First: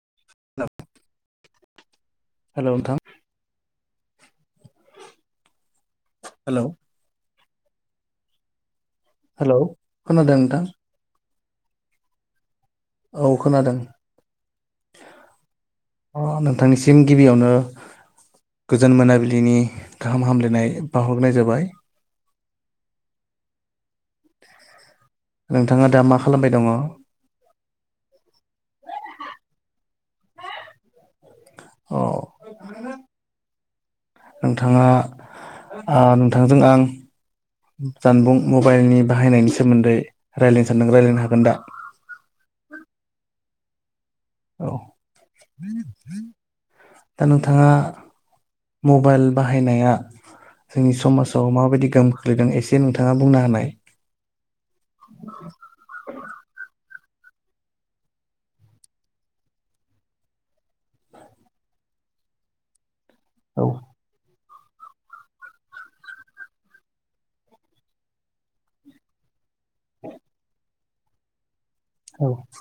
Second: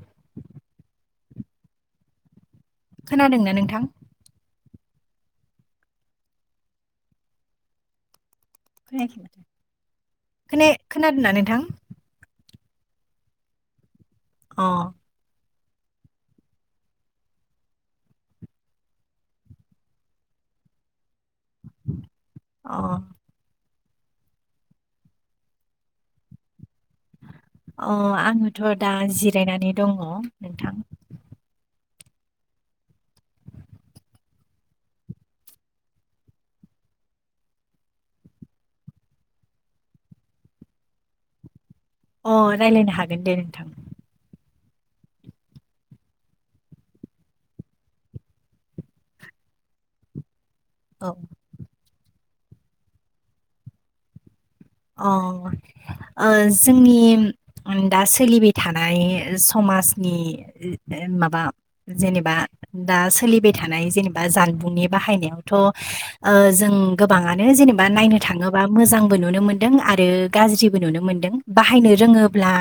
[unintelligible] हेल' नोंथां खोनादोंना नोंथां। हेलौ खोनायाखै खोनादों नोंथां खोनाय खोनादोंना नोंथां। औ खोनादों। अ अ नोंथां निसिम गिबियावनो गोजोन मोनाबिलिनि गाहाम हामलायनाय बाहर नाय जाबाय। अ नोंथाङा दा मा खालामबाय दङ। अ आङोथ' दा जिरायनानै दङ नोंथां। अ नोंथाङा आ नोंथांजों आं जानबुं मबाइलनि बाहायनायनि सोमोन्दै रायलायनो सानदों रायलायनो हागोन दा अ रायलायनो हागोन दे नोंथां। औ दा नोंथाङा मबाइल बाहायनाया जोंनि औ समाजाव माबायदि गोहोम खोख्लैदों एसे नोंथाङा बुंना हानाय। अ ओ जोंनि निम दा सोलिबाय थानाय समाजनि माबा जेनेबा दा सोलिबाय औ थानाय जेनेबा जन बुंनि बाहायनायावथ' ओ जों गोबाङनो जेनेबा नायनो थाङोबा मोजांबो नुनो मोन दों आरो गाज्रिबो नुनो मोनदों बाहायनो सोङोब्ला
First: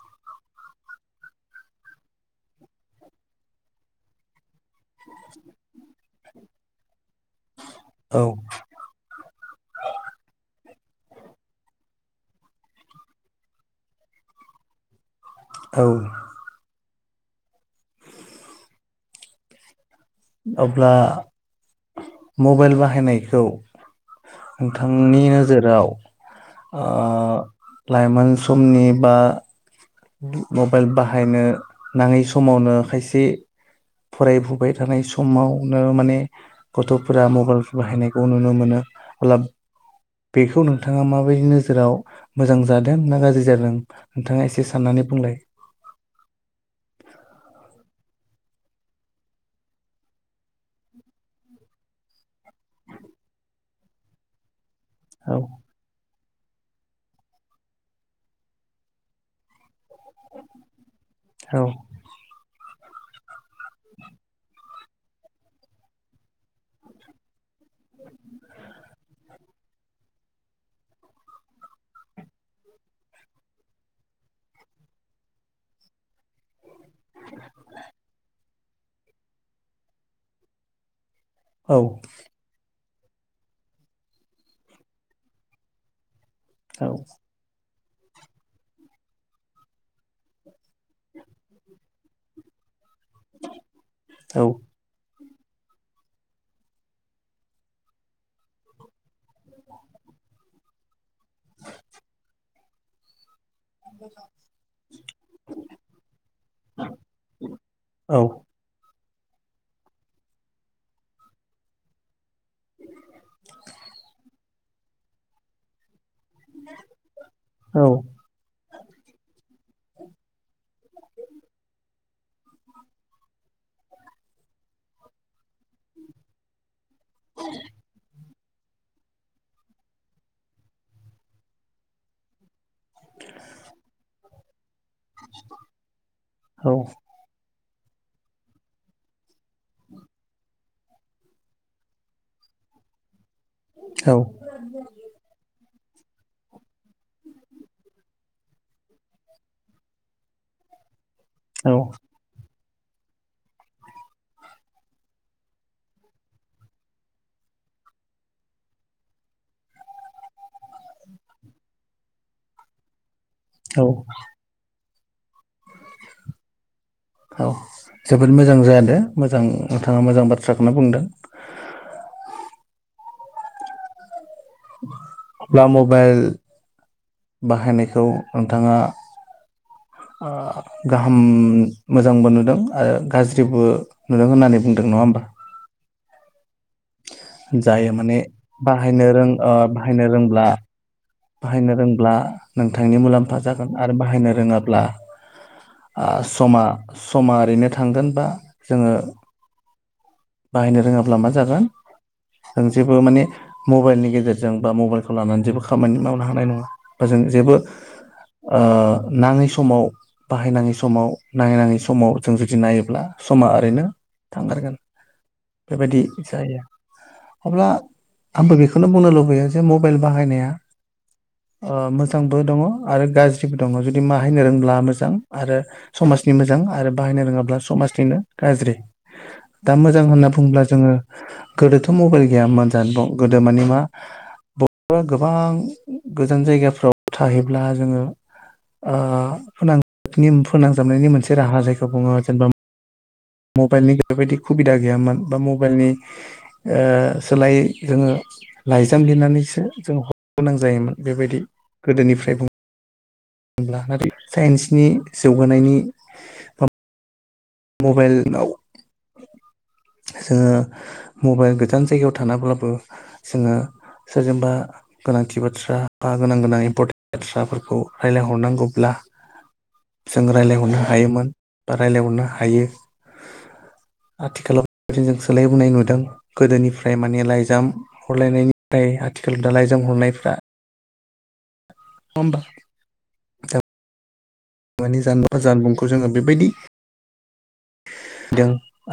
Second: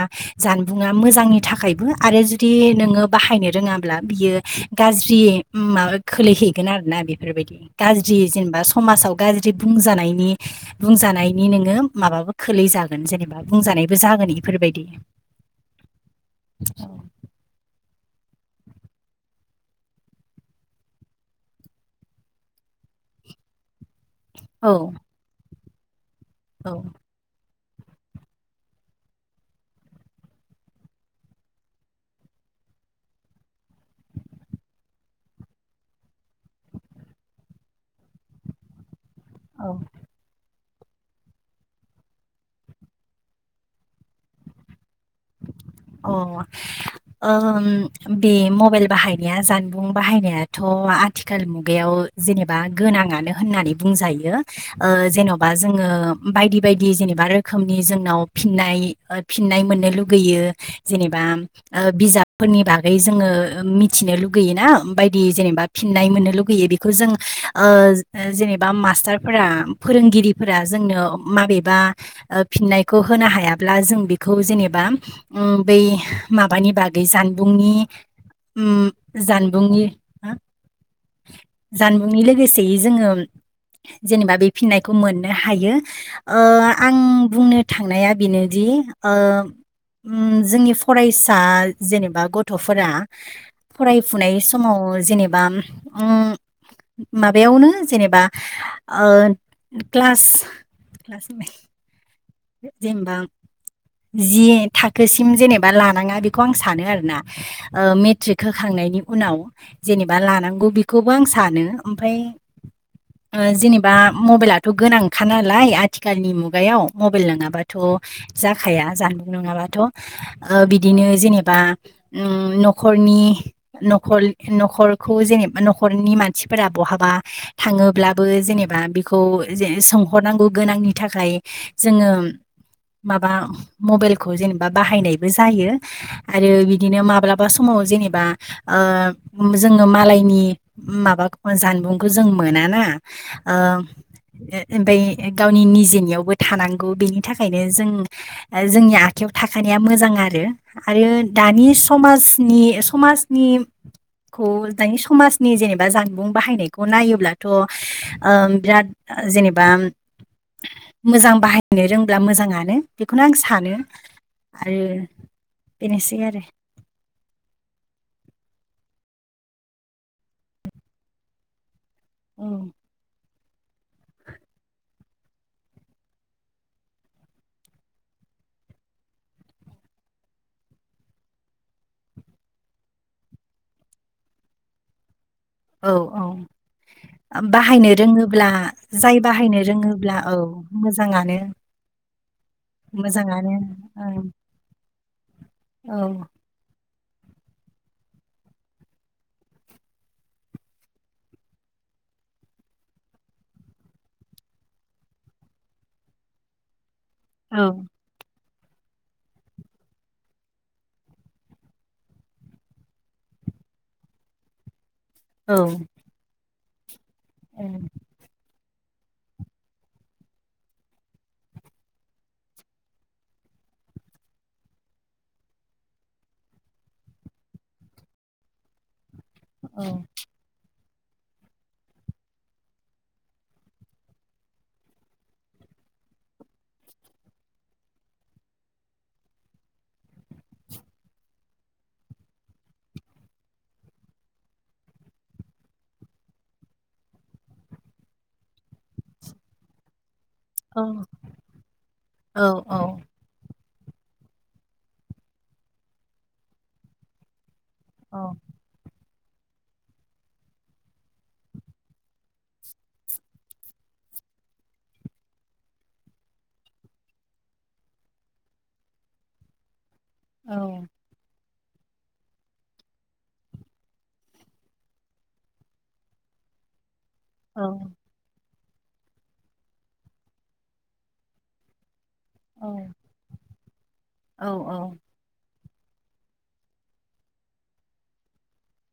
जाम बुङा मोजांनि थाखायबो आरो जुदि नोङो बाहायनो रोङाब्ला बियो गाज्रियै माबा खोलैहैगोन आरोना बेब फोरबायदि गाज्रि औ जेनेबा समाजाव गाज्रि बुंजानायनि बुंजानायनि नोङो माबाबो खोलै जागोन जेनेबा बुंजानायबो जागोन इफोरबायदि। औ अब्ला मबाइल बाहायनायखौ औ नोंथांनि नोजोराव औ ओ लाइमोन समनि बा मबाइल बाहायनो नाङै समावनो खायसे फरायफुबाय थानाय समावनो माने गथ'फोरा मबाइल बाहायनायखौ नुनो मोनो। ख्लाब औ बेखौ नों थाङा माबायदि नोजोराव मोजां जादों ना गाज्रि जादों नोंथाङा एसे साननानै बुंलाय अ ओम बे मबाइल बाहायनाया जानबुं बाहायनायाथ' आथिखाल मुगायाव जेनेबा गोनां नाङानो होननानै बुंजायो ओ‌ औ जेन'बा जोङो बायदि बायदि जेनेबा रोखोमनि जोंनाव फिनाय ओ फिनाय मोननो लुब गैयो जेनेबा औ ओ बिजाबफोरनि बाग फ्राय जोङो मिथिनो लुगैयो ना बायदि जेनेबा फिननाय मोननो लुगैयो बेखौ जों ओ जे-जेनेबा मास्टारफोरा फोरोंगिरिफोरा जोंनो माबेबा ओ फिननायखौ होनो हायाब्ला जों बेखौ जेनेबा उम बै माबानि बागै जानबुंनि उम जानबुंनि आ जानबुंनि लोगोसे जोङो जेनेबा बे फिननायखौ मोननो हायो ओ औ आं बुंनो थांनाया बेनोदि ओ उम जोंनि फरायसा जेनेबा गथ'फोरा फरायफुनाय औ समाव जेने बा उम माबायावनो जेनेबा ओ क्लास क्लास जेनेबा जि [unintelligible] थाखोसिम जेनेबा लानाङा बेखौ आं सानो आरोना ओ औ मेट्रिक होखां नायनि उनाव जेनेबा लानांगौ बेखौबो आं सानो ओमफ्राय ओ जेनेबा मबाइलाथ' गोनांखा नालाय आथि खालनि मुगायाव मबाइल नङाबाथ' औ जाखाया जानबुं नङाबा थ' ओ बिदिनो जेनेबा उम न'खरनि न'खल न' खरखौ जेनेबा न'खरनि मानसिफोरा बहाबा थाङोब्लाबो जेनेबा बेखौ जे सोंहरनांगौ गोनांनि थाखाय जोङो माबा मबाइलखौ जेनेबा बाहायनायबो जायो आरो औ बिदिनो माब्लाबा स माव जेनेबा ओ जोङो मालायनि माबा जानबुंखौ जों मोना ना ओ औ ओमफाय गावनि नि जिनियावबो थानांगौ बेनि थाखायनो जों जोंनि आ खायाव थाखानाया मोजां आरो आरो दानि समाजनि समाजनि खौ दानि समाजनि जेनेबा जानबुं बाहायनायखौ नायोब्लाथ' ओ बिराद जेनेबा मोजां बाहायनो रोंब्ला मोजाङानो बेखौनो आं सानो औ आरो बेनोसै आरो औ जोबोद मोजां जादो मोजां नोंथाङा मोजां बाथ्राखौनो बुंदों। [inaudible] औ ब्ला मबाइल बाहायनायखौ नोंथाङा [inaudible] ओ गाहाम मोजांबो नुदों आरो गाज्रिबो नुदों होननानै बुंदों नङा होमबा? औ औ जायो बाहायनो माने रोङोब्ला बाहायनो जाय रों ओ बाहायनो रोङोब्ला औ रोंब्ला मोजां बाहायनो रोंब्ला नोंथांनि मुलाम्फा मोजाङानो जागोन आरो औ बाहायनो रोङाब्ला औ ओ समा समा ओरैनो थांगोन बा जोङो बाहायनो रोङाब्ला मा जागोन जों जेबो माने मबाइलनि गेजेरजों बा मबाइलखौ लानानै जेबो खामानि मावनो हानाय नङा। ओजों जेबो औ ओ नाङै समाव बाहायनाङै समाव नाडै नाङै समाव जों जुदि नायोब्ला समा ओरैनो थांगारगोन। औ बेबायदि जायो औ अब्ला आंबो बे खौनो बुंनो लुबैयो जे मबाइल बाहायनाया ओ मोजांबो दङ आरो गाज्रिबो दङ जुदि माहायनो रोंब्ला मोजां आरो स माजनि मोजां आरो बाहायनो रोङाब्ला समाजनिनो गाज्रि दा औ मोजां होनना बुङोब्ला जोङो गोदोथ' मबाइल गैयामोन जानबुं गोदो माने मा बर'फोरा गोबां गोजान जायगाफ्राव थाहैब्ला जोङो ओ फोनांजाबनि फोनांजाबनायनि मोनसे राहा जायखौ बुङो जेनेबा मबाइलनि बेबायदि खुबिदा गैयामोन बा मबाइलनि ओ सोलायै जोङो लाइजाम लिरनानैसो जों हरनो गोनां औ जायोमोन बेबायदि औ गोदोनिफ्राय बुं होनब्ला नाथाय साइन्सनि जौगानायनि मबाइल औ लाव जोङो मबाइल गोजान जायगायाव थानाब्लाबो जोङो सोरजोंबा गोनांथि बाथ्रा बा गोनां गोनां इम्पर्टेन्ट बाथ्राफोरखौ रायजलायहरनांगौब्ला जों औ रायज्लायहरनो हायोमोन बा रायजलायहरनो हा हायो आथिखालाव बे जों सोलाय बुनाय नुदों गोदोनिफ्राय फ्राय माने लाइजाम हरलायनायनिफ्राय आथिखाल दा लाइजाम हरनायफ्रा होमबा औ [inaudible] खौ जोङो बेबायदि दों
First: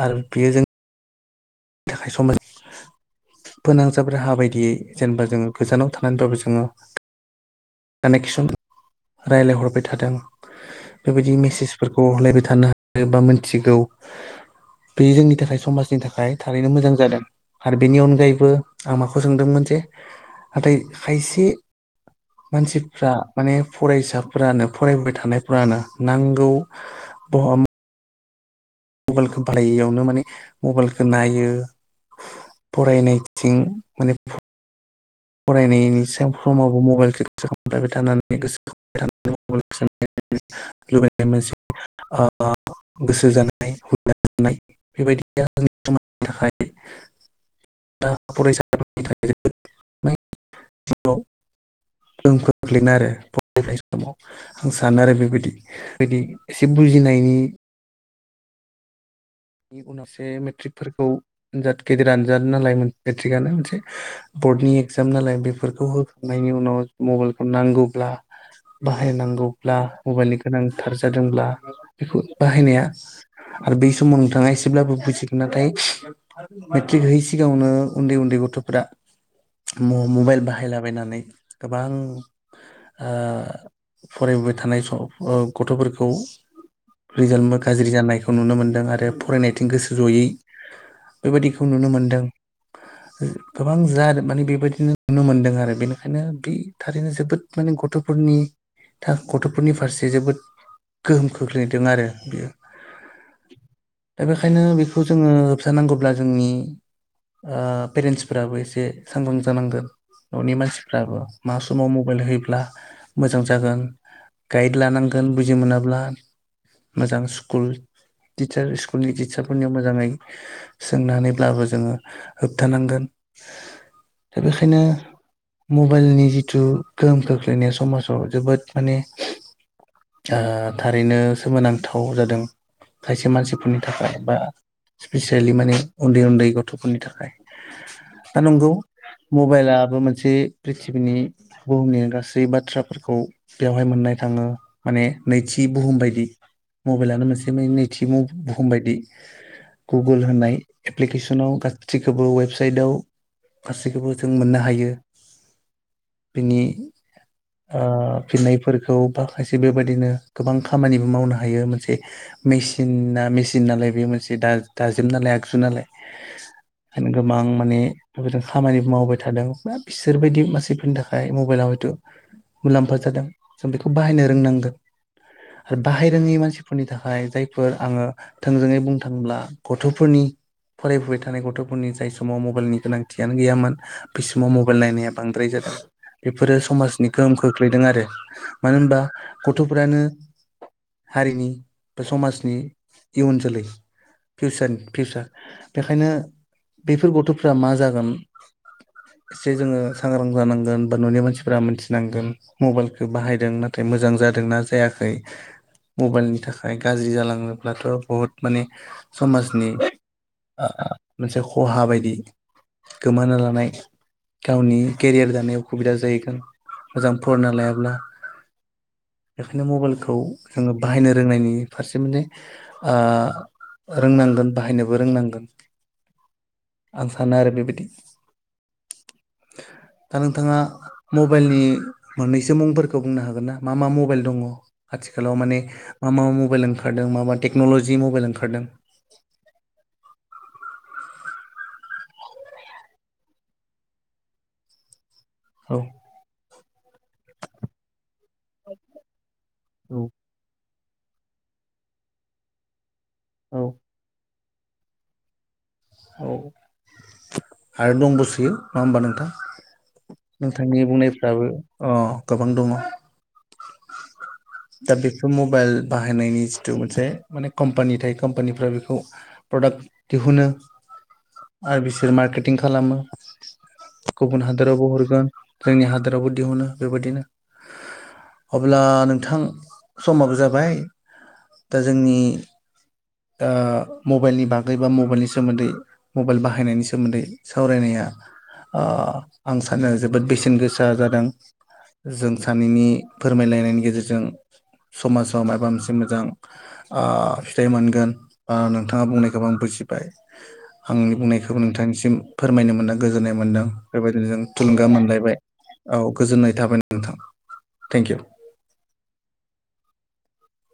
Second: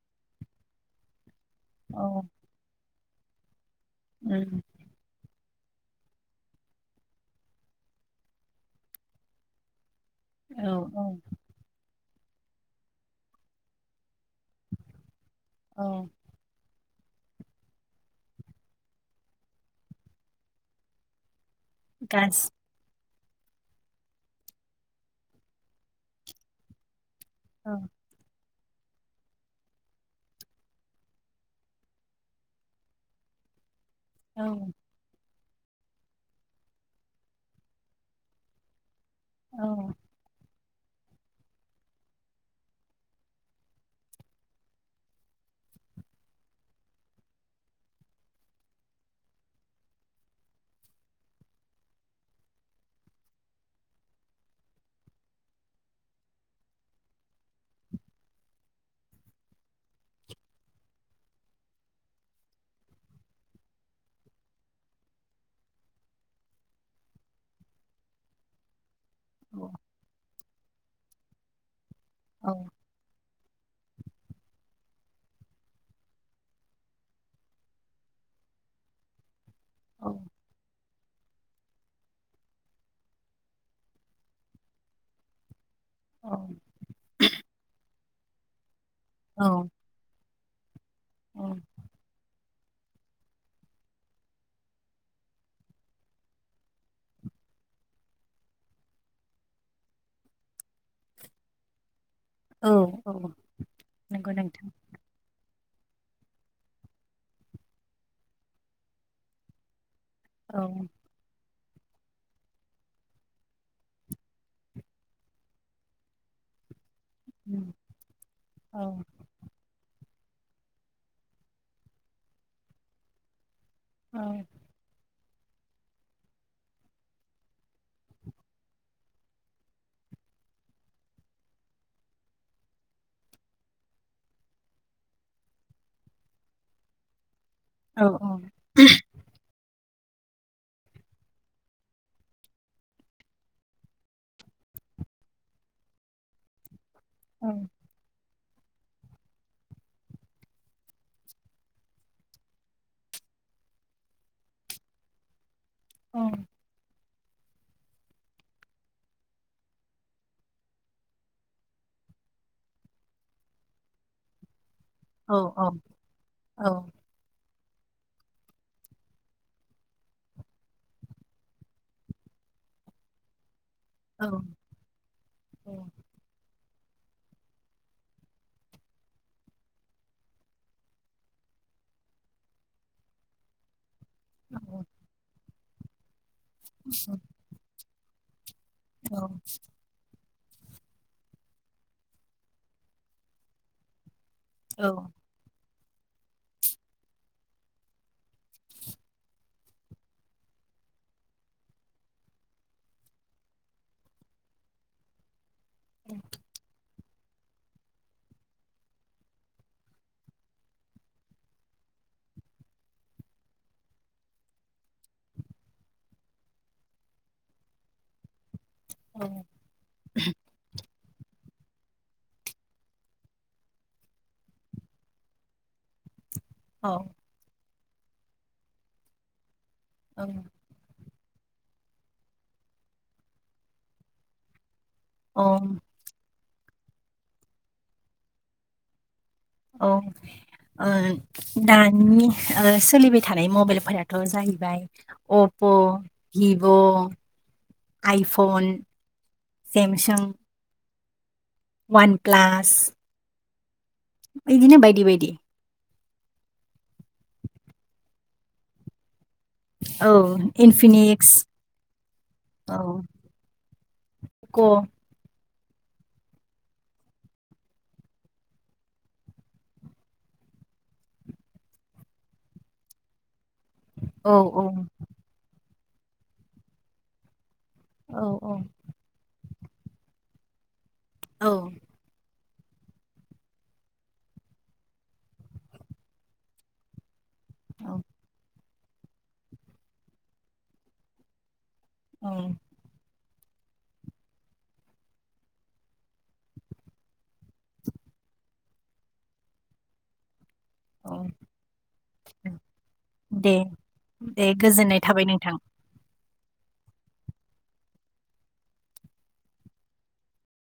आरो बेयो जों थाखाय समाज फोनांजाब राहा उम बायदियै जेनेबा जोङो गोजानाव थानानैब्लाबो जोङो कानेकसन राय्लायहरबाय थादों औ औ बेबायदि मेसेजफोरखौ हलायबाय थानो हायो बा मिथिगौ बे जोंनि थाखाय औ समाजनि थाखाय ओरैनो मोजां जादों आरो बेनि अनगायैबो आं माखौ सोंदोंमोन जे नाथाय खायसे गास फ्रा माने फरायसाफोरानो फरायबाय थानायफोरानो नांगौ बहम औ मबाइलखौ बाहायैयावनो माने मबाइलखौ नायो फरायनायथिं माने औ फरायनायनि समावबो मबाइल खालामबायबाय थानानै गोसो औ [inaudible] [inaudible] [inaudible] [inaudible] आं सानो आरो बेबायदि बेदि एसे बुजिनायनि बेनि उनावससो मेट्रिकफोरखौ आनजाद गेदिर आनजाद नालाय मेट्रिकआनो मोनसे बर्डनि एगजाम नालाय बेफोरखौ होखांनायनि उनाव मबाइलखौ नांगौब्ला औ बाहायनांगौब्ला मबाइलनि गोनांथार जादोंब्ला बेखौ औ बाहायनाया आरो बै समाव नोंथाङा एसेब्लाबो बुजिगोन नाथाय मेट्रिक होयै सिगाङावनो उन्दै उन्दै गथ'फोरा म- औ मबाइल बाहायला थाबायनानै गोबां आ फरायबाय थानाय सम गथ'फोरखौ रिजाल्टबो गाज्रि जानायखौ नुनो मोनदों आरो आरो फरायनायथिं औ गोसो जयै औ बेबायाददिखौ नुनो मोनदों गोबां जा माने बेबायदिनो नुनो मोनदों आरो बेनिखायनो बे थारैनो जोबोद माने गथ' फोरनि था गथ'फोरनि फारसे जोबोद गोहोम खोख्लैदों आरो बियो औ औ दा नंगौ बेखायनो नोंथां बेखौ जोङो फिसा नांगौब्ला जोंनि अ पेरेन्टसफोराबो एसे सांग्रां जानांगोन न'नि औ मानसिफ्राबो मा समाव मबाइल होयोब्ला मोजां जागोन गाइड लानांगोन बुजि मोनाब्ला मोजां स्कुल उम तिसार औ स्कुल नि तिसारफोरनि मोजाङै सोंनानैब्लाबो जोङो होबथानांगोन औ दा बेखायनो मबाइलनि जिथु गोहोम खोख्लैनाया समाजाव जोबोद माने आ थारैनो सोमोनांथाव जादों खायसे मानसिफोरनि थाखाय बा स्पिसियेलि माने उन्दै उन्दै गथ'फोरनि थाखाय औ दा नंगौ मबाइला मोनसे प्रिथिनि बुहुमनि गासै बाथ्राफोरखौ बेवहाय मोननाय थाङो माने नैथि बुहुम बायदि मबाइलनो औ मोनसे नैथि बुहुम बायदि गुगोल होननाय एप्लिकेसनाव गाैखौबो वेबसाइटआव गासैखौबो जों मोननो हायो औ बिनि ओ फिननायफोरखौ बाखासे बेबायदिनो गोबां खामानिबो मावनो हायो मोनसे मेसिन मेसिनना मेसिननालाय बे मोनसे दा दाजोब औ नालाय आगजु नालाय औ ओंखायनो गोबां माने बे खामानि मावबाय थादों बिसोरबायदि मानसिफोरनि थाखाय मबाइलाव हयथु मुलाम्फा जादों जों बेखौ औ बाहायनो रोंनांगोन औ आरो बाहाय रोङि मानसिफोरनि थाखाय जाय फोर आङो थोंजोङै बुंनो थाङोब्ला गथ'फोरनि फरायबोबाय थानाय गथ'फोरनि जाय समाव मबाइलनि गोनांथियानो गैयामोन बिसिमाव मबाइल नाया बांद्राय जादों बेफोरो समाजनि गोहोम खोख्लैदों आरो मानो होनबा औ गथ'फोरानो हारिनि बा समाज इयुन जोलै फिउसारनि फिउसार बेखायनो बेफोर गथ'फ्रा मा जागोन एसे जोङो सांग्रां जानांगोन बा न'नि मानसिफोरा मोनथिनांगोन मबाइलखौ बाहायदों नाथाय मोजां जादोंना जायाखै मबाइलनि थाखाय गाज्रि जलां थाङोब्लाथ' बुहुत माने समाजनि ओ मोनसे खहा बायदि गोमानो लानाय गावनि केरियार दानाय उसुबिदा जाहैगोन मोजां फरायना लायाब्ला। बेखायनो मबाइलखौ जोङो बाहायनो रोंनायनि फारसे माने ओ रोंनांगोन बाहायनोबो रोंनांगोन औ आं सानो आरो बेबायदि दा नोंथांङा मबाइलनि मोननैसो मुंफोरखौ बुंनो हागोन ना मा मा मबाइल दङ आथिखालाव माने मा मा मबाइल ओंखारदों मा मा टेक्न'लजि मबाइल ओंखारदों। औ ओ दानि ओ सोलिबाय थानाय मबाइलफोराथ' जाहैबाय अप' औ भिभ' आइफन, सेमसां वान प्लास औ बिदिनो बायदि बायदि औ आरो दंबोसयो नङा होमबा नोंथां? औ नोंथांनि इनफिनिक्स बुंनायफ्राबो अ गोबां दङ औ क' औ दा बेखौमु मबाइल बाहायनायनि जिथु मोनसे माने कम्पानि थायो कम्पानिफ्रा बेखौ प्रडाक्ट दिहुनो आरो बिसोर मार्केटिं खालाम औ गुबुन औ हादोरावबो हरगोन जोंनि हादोरावबो दिहुनो बेबायदिनो औ अब्ला नोंथां समाबो जाबाय औ दा जोंनि ओ मबाइलनि बागै बा मबाइलनि सोमोन्दै मबाइल बाहायनायनि सोमोन्दै सावरायनाया ओ आं सानो जोबोद बेसेन गोसा जादों औ जों सानैनि फोरमायलायनायनि गेजेरजों समाजाव माबा मोनसे मोजां ओ फिथाइ मोनगोन ओ नोंथाङा बुंनायखौ आं बुजिबाय। [unintelligible] [inaudible] आंनि औ बुंनायखौबो नोंथांनिसिम फोरमायनो मोना गोजोननाय दे मोन्दों बेबायदिनो जों दे थुलुंगा गोजोननाय थाबाय मोनलायबाय नोंथां औ गोजोननाय थाबाय नोंथां, थेंकिउ।